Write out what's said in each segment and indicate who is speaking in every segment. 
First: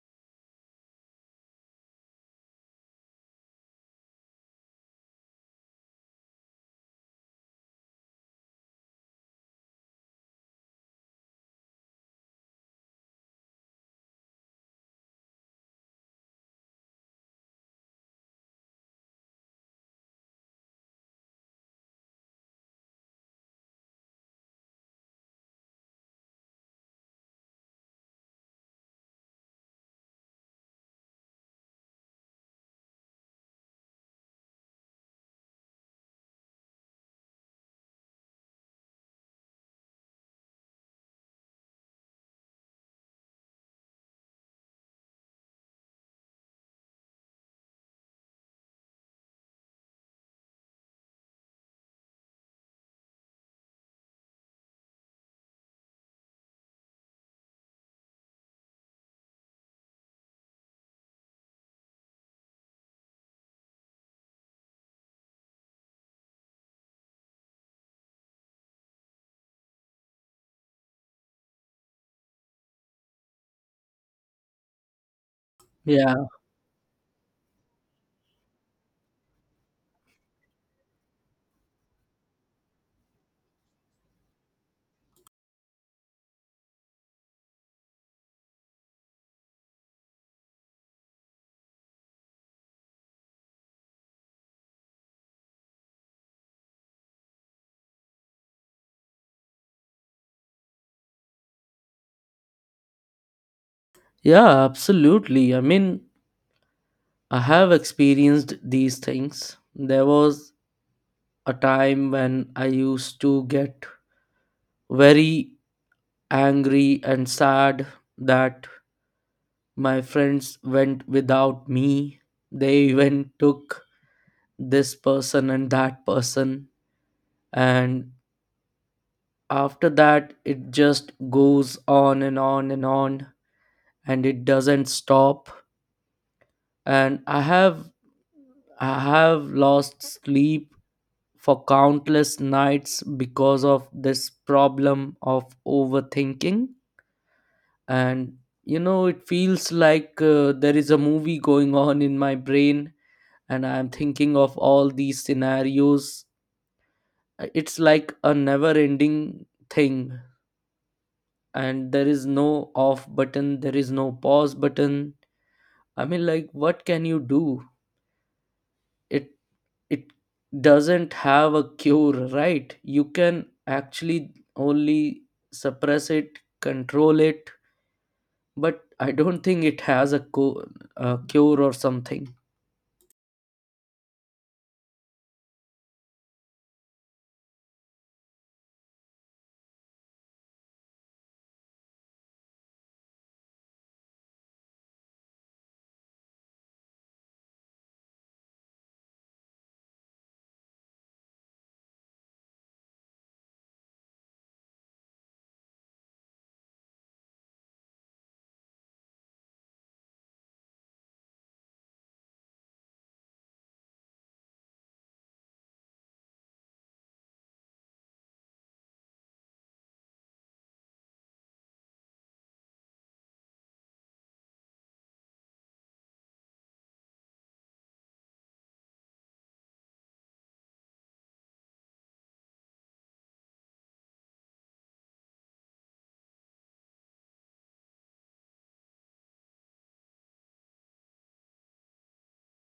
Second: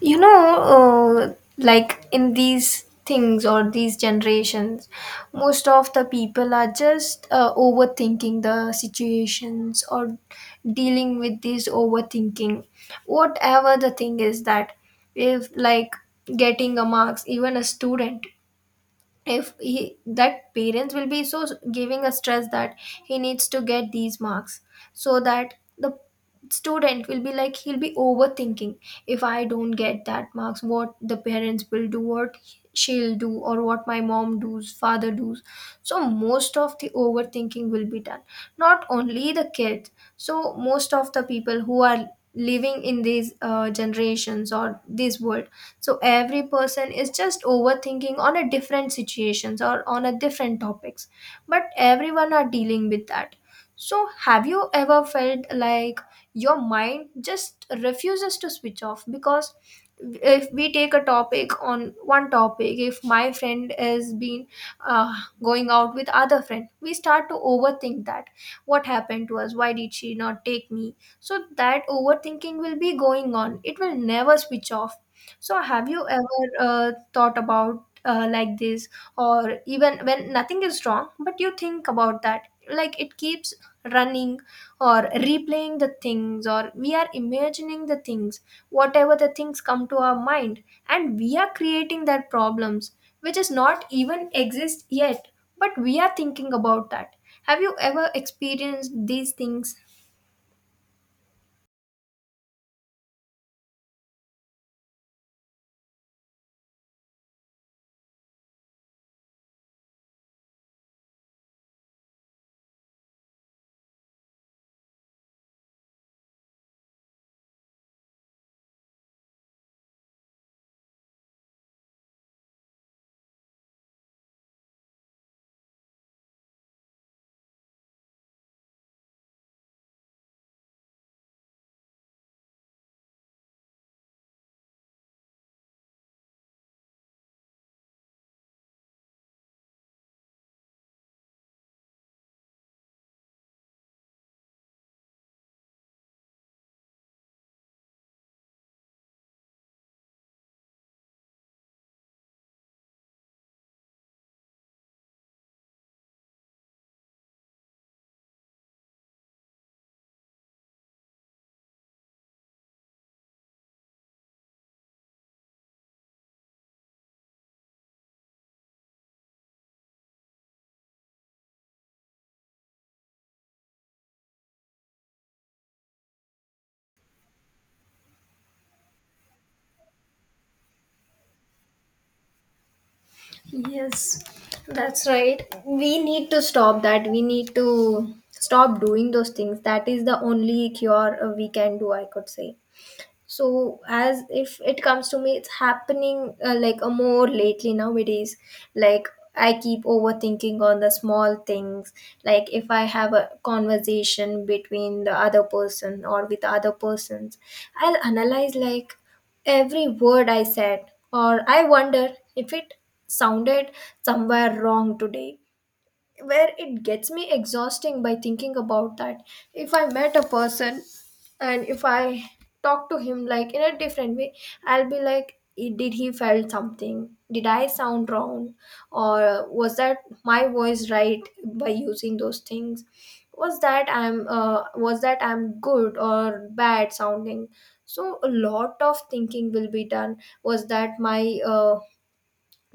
Speaker 1: Like in these things or these generations, most of the people are just overthinking the situations or dealing with this overthinking, whatever the thing is. That if like getting a marks, even a student, if he, that parents will be so giving a stress that he needs to get these marks, so that the student will be like he'll be overthinking. If I don't get that marks, what the parents will do, what she'll do, or what my mom does, father does. So most of the overthinking will be done, not only the kids. So most of the people who are living in these generations or this world, so every person is just overthinking on a different situations or on a different topics, but everyone are dealing with that. So have you ever felt like your mind just refuses to switch off? Because if we take a topic, on one topic, if my friend has been uh, going out with other friend, we start to overthink that. What happened to us? Why did she not take me? So that overthinking will be going on, it will never switch off. So, have you
Speaker 2: Yeah,
Speaker 1: ever thought about like this, or even when nothing is wrong, but you think about that? Like it keeps running or replaying the things, or we are imagining the things, whatever the things come to our mind, and we are creating that problems which is not even exist yet, but we are thinking about that. Have you ever experienced these things?
Speaker 2: yeah, absolutely. I mean, I have experienced these things. There was a time when I used to get very angry and sad that my friends went without me. They even took this person and that person. And after that, it just goes on and on and on, and it doesn't stop. And I have lost sleep for countless nights because of this problem of overthinking. And you know, it feels like there is a movie going on in my brain, and I'm thinking of all these scenarios. It's like a never ending thing, and there is no off button, there is no pause button. I mean, like, what can you do? It it doesn't have a cure, right? You can actually only suppress it, control it, but I don't think it has a cure or something.
Speaker 1: Yes, that's right. We need to stop that. We need to stop doing those things. That is the only cure we can do, I could say. So as if it comes to me, it's happening like a more lately nowadays. Like I keep overthinking on the small things. Like if I have a conversation between the other person or with other persons, I'll analyze like every word I said, or I wonder if it sounded somewhere wrong today, where it gets me exhausting by thinking about that. If I met a person and if I talk to him like in a different way, I'll be like, "I- did he felt something? Did I sound wrong or was that my voice right by using those things? Was that I'm was that I'm good or bad sounding?" So a lot of thinking will be done. Was that my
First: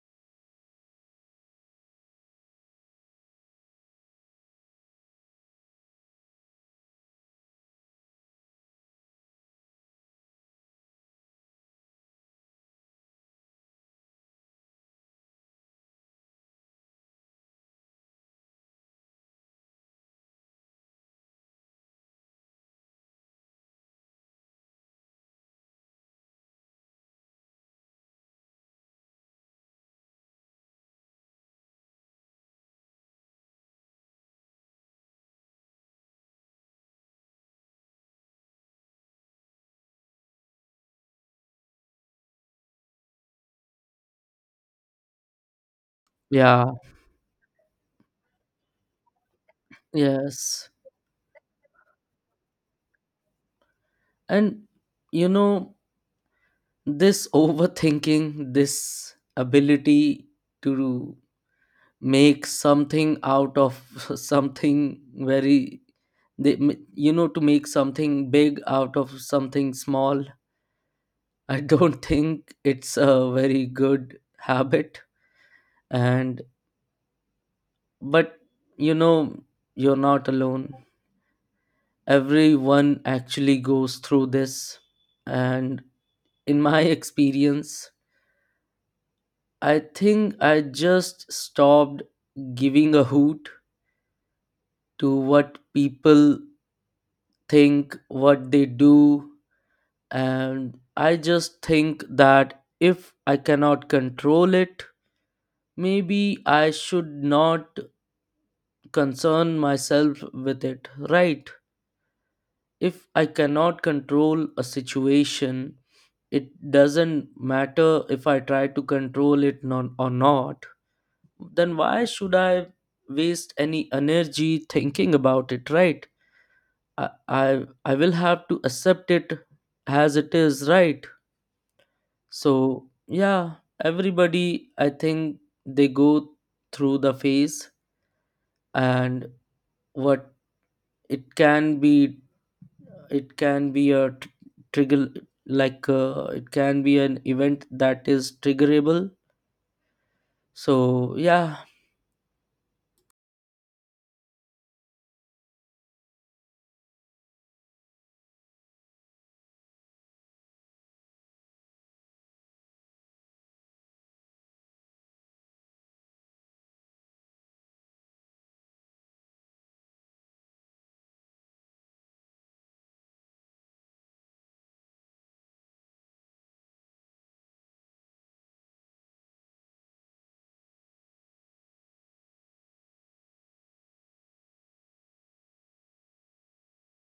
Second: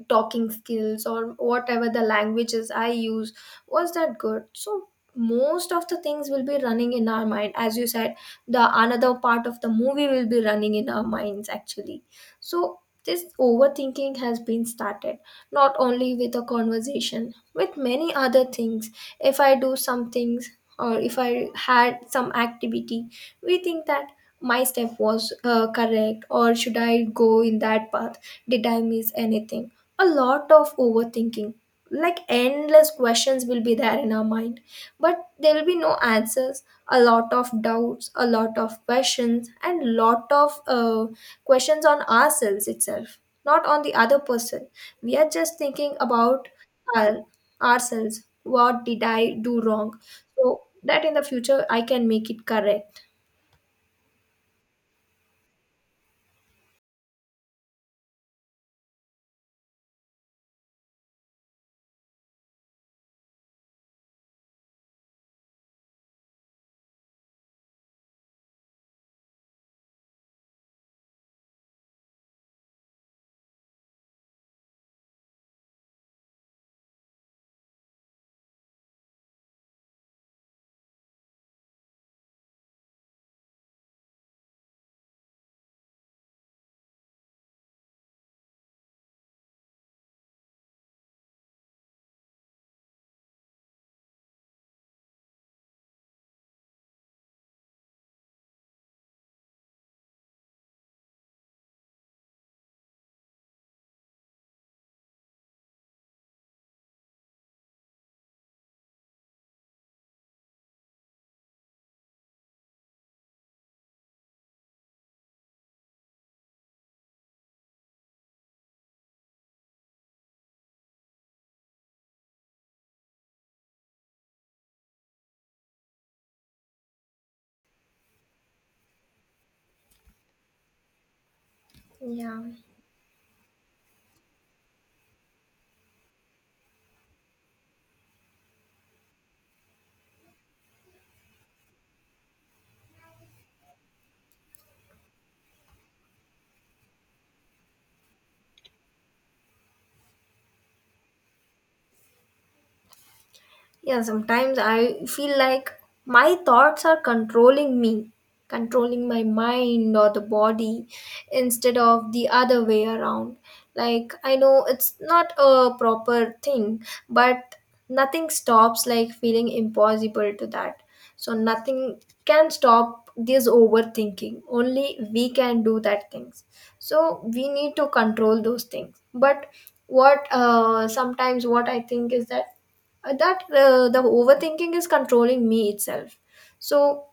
Speaker 1: talking skills or whatever the languages I use, was that good? So most of the things will be running in our mind. As you said, the another part of the movie will be running in our minds actually. So this overthinking has been started, not only with a conversation, with many other things. If I do some things or if I had some activity, we think that my step was correct, or should I go in that path, did I miss anything? A lot of overthinking, like endless questions will be there in our mind, but there will be no answers. A lot of doubts, a lot of questions, and lot of questions on ourselves itself, not on the other person. We are just thinking about
Speaker 2: Yeah,
Speaker 1: our, ourselves, what did I do wrong, so
Speaker 2: yes.
Speaker 1: that in the future I can make it correct.
Speaker 2: And you know, this overthinking, this ability to make something out of something very they, you know, to make something big out of something small, I don't think it's a very good habit. And but you know, you're not alone. Everyone actually goes through this, and in my experience, I think I just stopped giving a hoot to what people think, what they do. And I just think that if I cannot control it, maybe I should not concern myself with it, right? If I cannot control a situation, it doesn't matter if I try to control it non- or not, then why should I waste any energy thinking about it, right? I will have to accept it as it is, right?
Speaker 1: Yeah.
Speaker 2: So, yeah, everybody, I think they go through the phase. And what it can be, it can be a tr- trigger, like it can be an event that is triggerable. So yeah.
Speaker 1: Yeah, sometimes I feel like my thoughts are controlling me, controlling my mind or the body instead of the other way around. Like, I know it's not a proper thing, but nothing stops, like feeling impossible to that. So, nothing can stop this overthinking. Only we can do that things. So, we need to control those things. But what, sometimes what I think is that the overthinking is controlling me itself. So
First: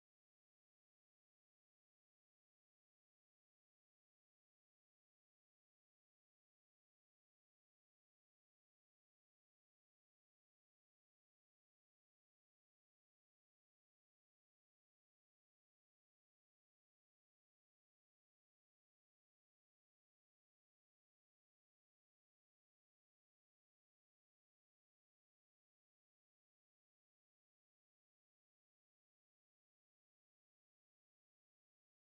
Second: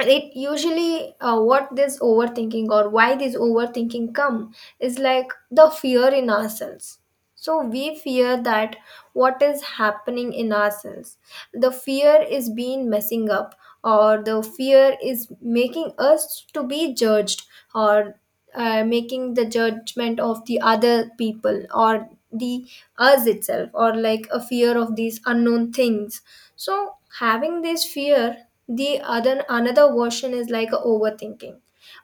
Speaker 1: it usually what this overthinking or why this overthinking come is like the fear in ourselves. So we fear that what is happening in ourselves. The fear is being messing up, or the fear is making us to be judged, or making the judgment of the other people, or the us itself, or like a fear of these unknown things. So having this fear, the other another version is like a overthinking.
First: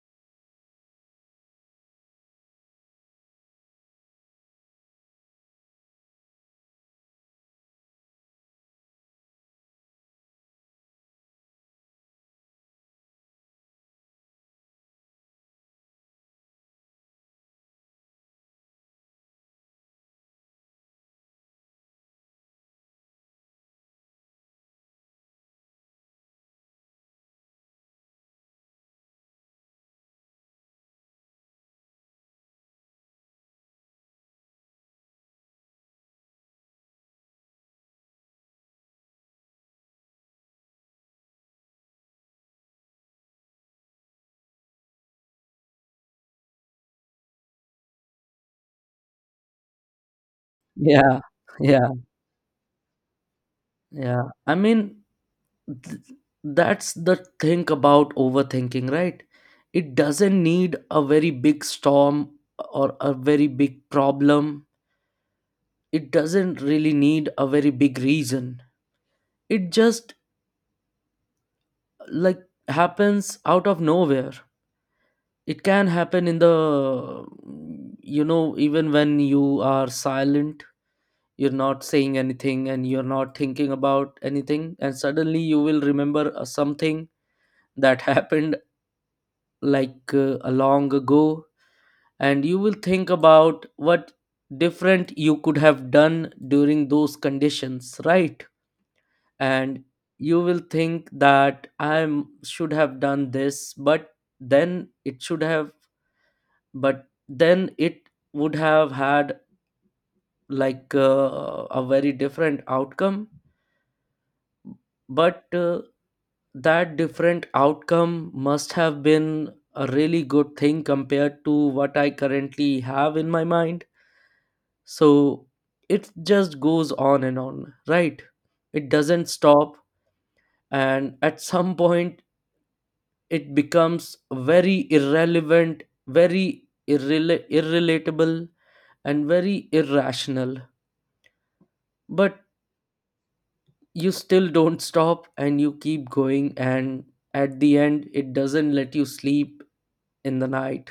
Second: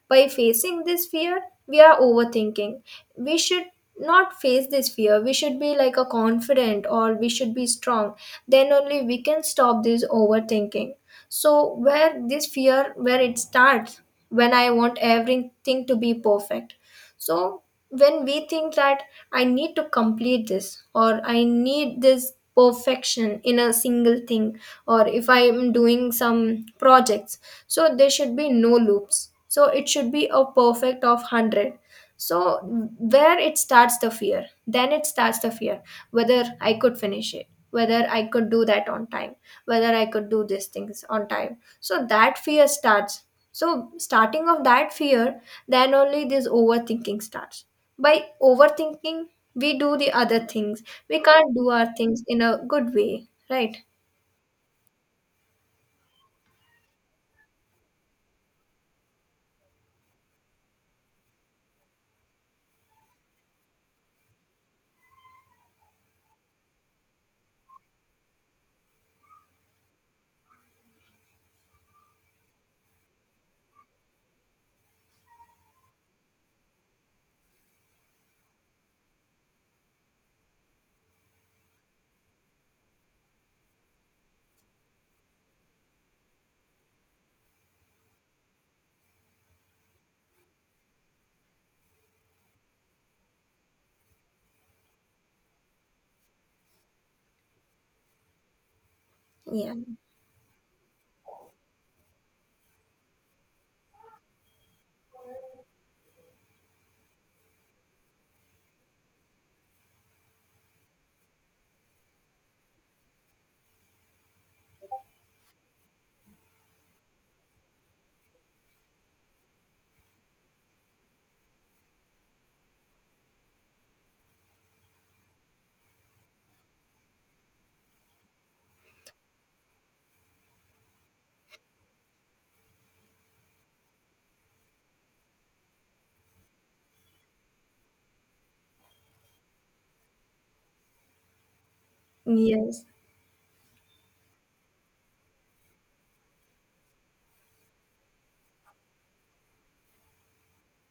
Speaker 1: By facing this fear, we are overthinking. We should not face this fear, we should be like a confident, or we should be strong. Then only we can stop this overthinking. So where this fear, where it starts? When I want everything to be perfect. So when we think that I need to complete this, or I need this perfection in a single thing, or if I am doing some projects, so there should be no loops. So it should be a perfect of 100. So where it starts the fear, then it starts the fear whether I could finish it, whether I could do that on time, whether I could do these things on time. So that fear starts. So starting of that fear, then only this overthinking starts. By overthinking, we do the other things. We
Speaker 2: Yeah.
Speaker 1: can't do our
Speaker 2: Yeah.
Speaker 1: things in a good way, right?
Speaker 2: Yeah, I mean, th- that's the thing about overthinking, right? It doesn't need a very big storm or a very big problem, it doesn't really need a very big reason. It just like happens out of nowhere. It can happen in the, you know, even when you are silent, you're not saying anything and you're not thinking about anything, and suddenly you will remember something that happened like a long ago, and you will think about what different you could have done during those conditions, right?
Speaker 1: Yeah.
Speaker 2: And you will think that I should have done this, but then it should have but then it would have had like a very different outcome. But that different outcome must have been a really good thing compared to what I currently have in my mind. So it just goes on and on, right? It doesn't stop. And at some point it becomes very irrelevant, irrelatable, and very irrational. But
Speaker 1: Yes.
Speaker 2: you still don't stop and you keep going, and at the end it doesn't let you sleep in the night.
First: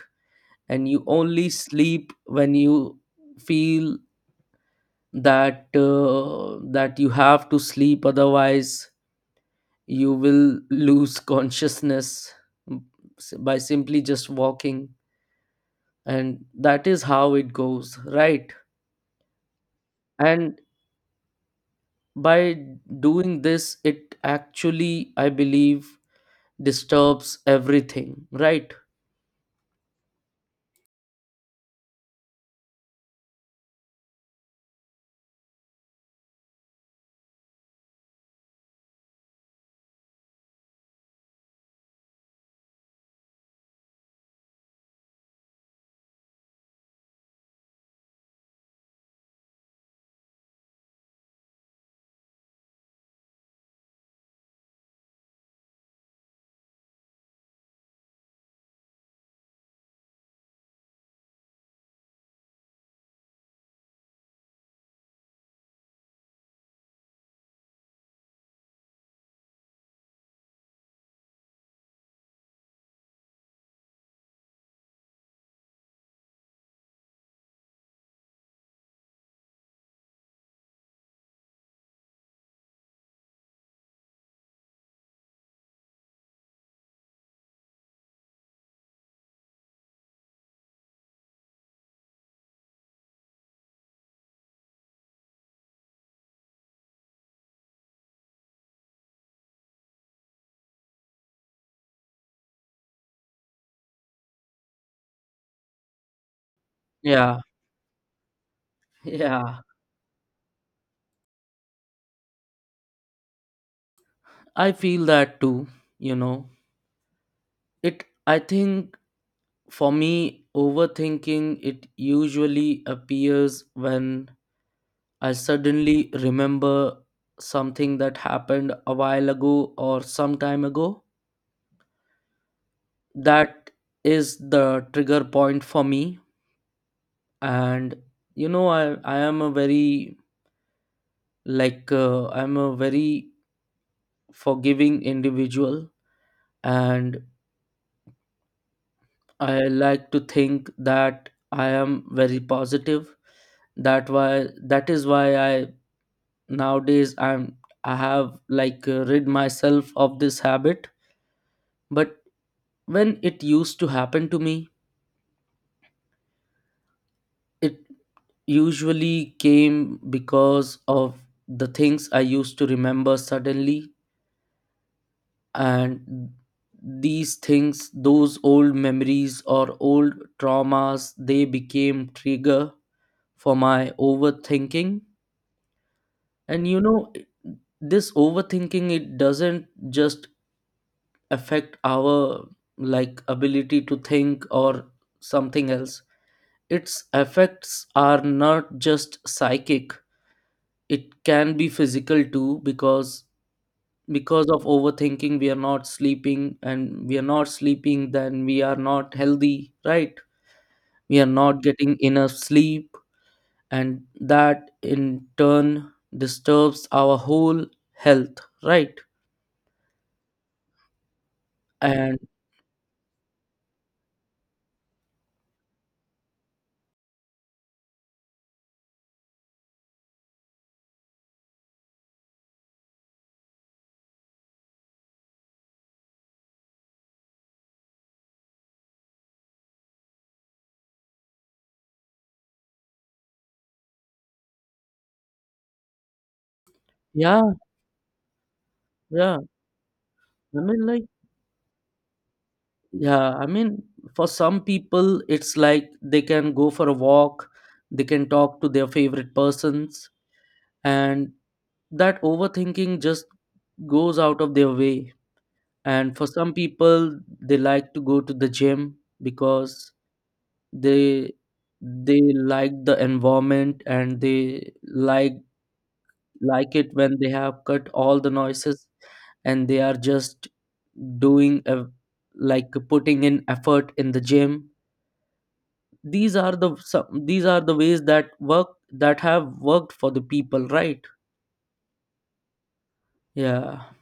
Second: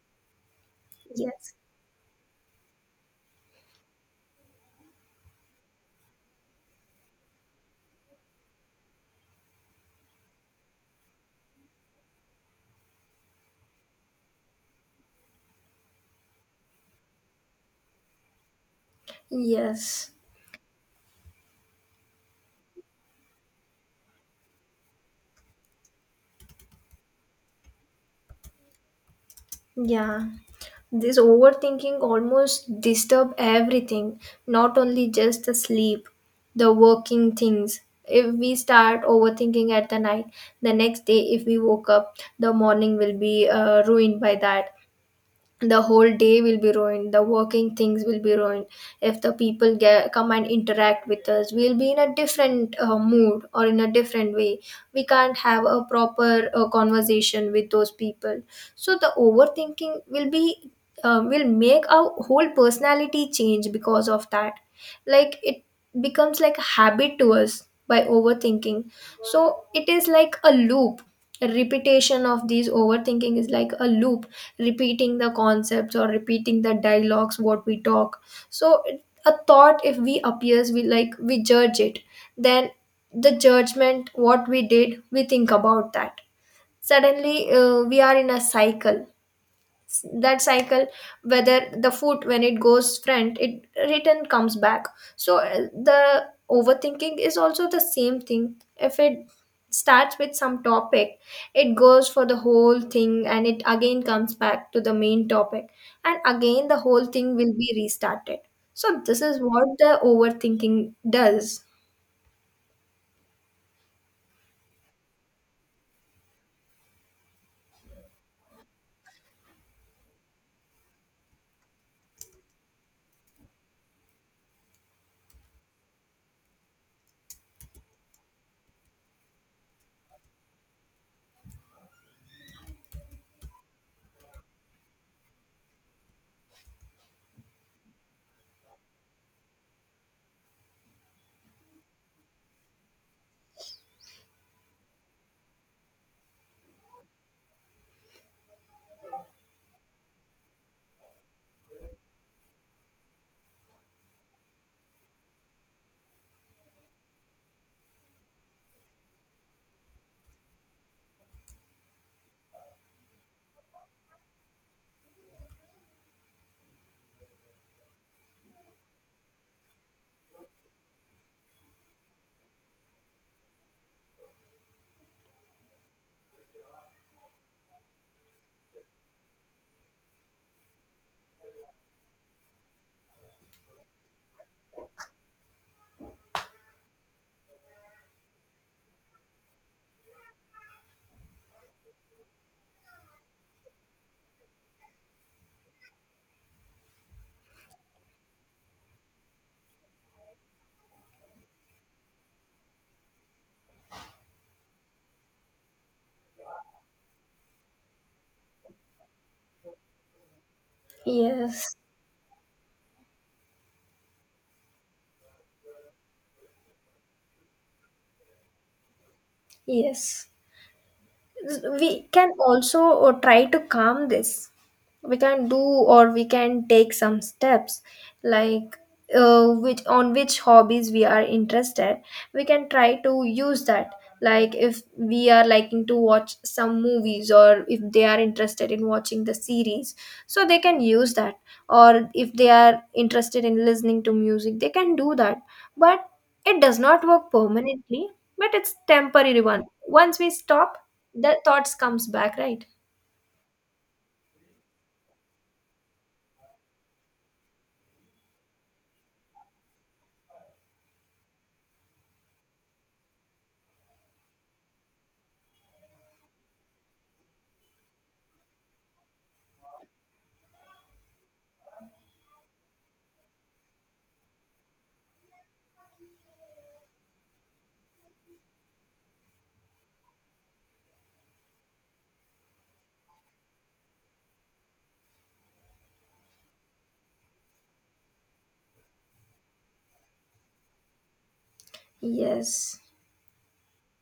Speaker 2: And you only
Speaker 1: Yes.
Speaker 2: sleep when you feel that you have to sleep, otherwise you will lose consciousness, m- by simply just walking. And that is how it goes, right?
Speaker 1: Yes.
Speaker 2: And by doing this, it actually, I believe, disturbs everything, right?
Speaker 1: Yeah, this overthinking almost disturb everything, not only just the sleep, the working things. If we start overthinking at the night, the next day if we woke up, the morning will be ruined by that. The whole day will be ruined, the working things will be ruined. If the people get, come and interact with us, we'll be in a different mood or in a different way. We can't have a proper conversation with those people. So the overthinking will be will make our whole personality change because of that. Like it becomes like a habit to us by overthinking. So it is like a loop. A repetition of these overthinking is like a loop, repeating the concepts or repeating the dialogues what we talk. So a thought if we appears, we like we judge it. Then the judgment what we did, we think about that. Suddenly we are in a cycle. That cycle, whether the foot, when it goes front, it return comes back. So the overthinking is also the same thing. If it starts with some topic, it goes for the whole thing, and it again comes back to the main topic, and again the whole thing
Speaker 2: Yeah,
Speaker 1: will be restarted. So this is
Speaker 2: yeah.
Speaker 1: what the overthinking does.
Speaker 2: I feel that too, you know. It, I think for me overthinking it usually appears when I suddenly remember something that happened a while ago or some time ago. That is the trigger point for me. And you know, I am a very like I'm a very forgiving individual. And I like to think that I am very positive. That is why I nowadays I have like rid myself of this habit. But when it used to happen to me, it usually came because of the things I used to remember suddenly. And these things, those old memories or old traumas, they became trigger for my overthinking. And you know, this overthinking, it doesn't just affect our like ability to think or something else. Its effects are not just psychic, it can be physical too. Because of overthinking we are not sleeping, and we are not sleeping then we are not healthy, right? We are not
Speaker 1: Yes.
Speaker 2: getting enough sleep, and that in turn disturbs our whole health, right?
Speaker 1: Yes, we
Speaker 2: And
Speaker 1: can also try to calm this. We can do, or we can take some steps. Like which hobbies we are interested, we can try to use that. Like if we are liking to watch some movies, or if they are interested in watching the series, so they can use that. Or if they are interested in listening to music, they can do that. But it does not work
Speaker 2: yeah,
Speaker 1: permanently. But it's
Speaker 2: yeah.
Speaker 1: temporary one. Once we
Speaker 2: I
Speaker 1: stop,
Speaker 2: mean, like,
Speaker 1: the thoughts comes back, right?
Speaker 2: yeah, I mean, for some people, it's like they can go for a walk, they can talk to their favorite persons, and that overthinking just goes out of their way. And for some people, they like to go to the gym because they they like the environment, and they like it when they have cut all the noises and they are just doing a, like putting in effort in the gym. These are these are the ways that work, that have worked for the people, right?
Speaker 1: Yes.
Speaker 2: Yeah.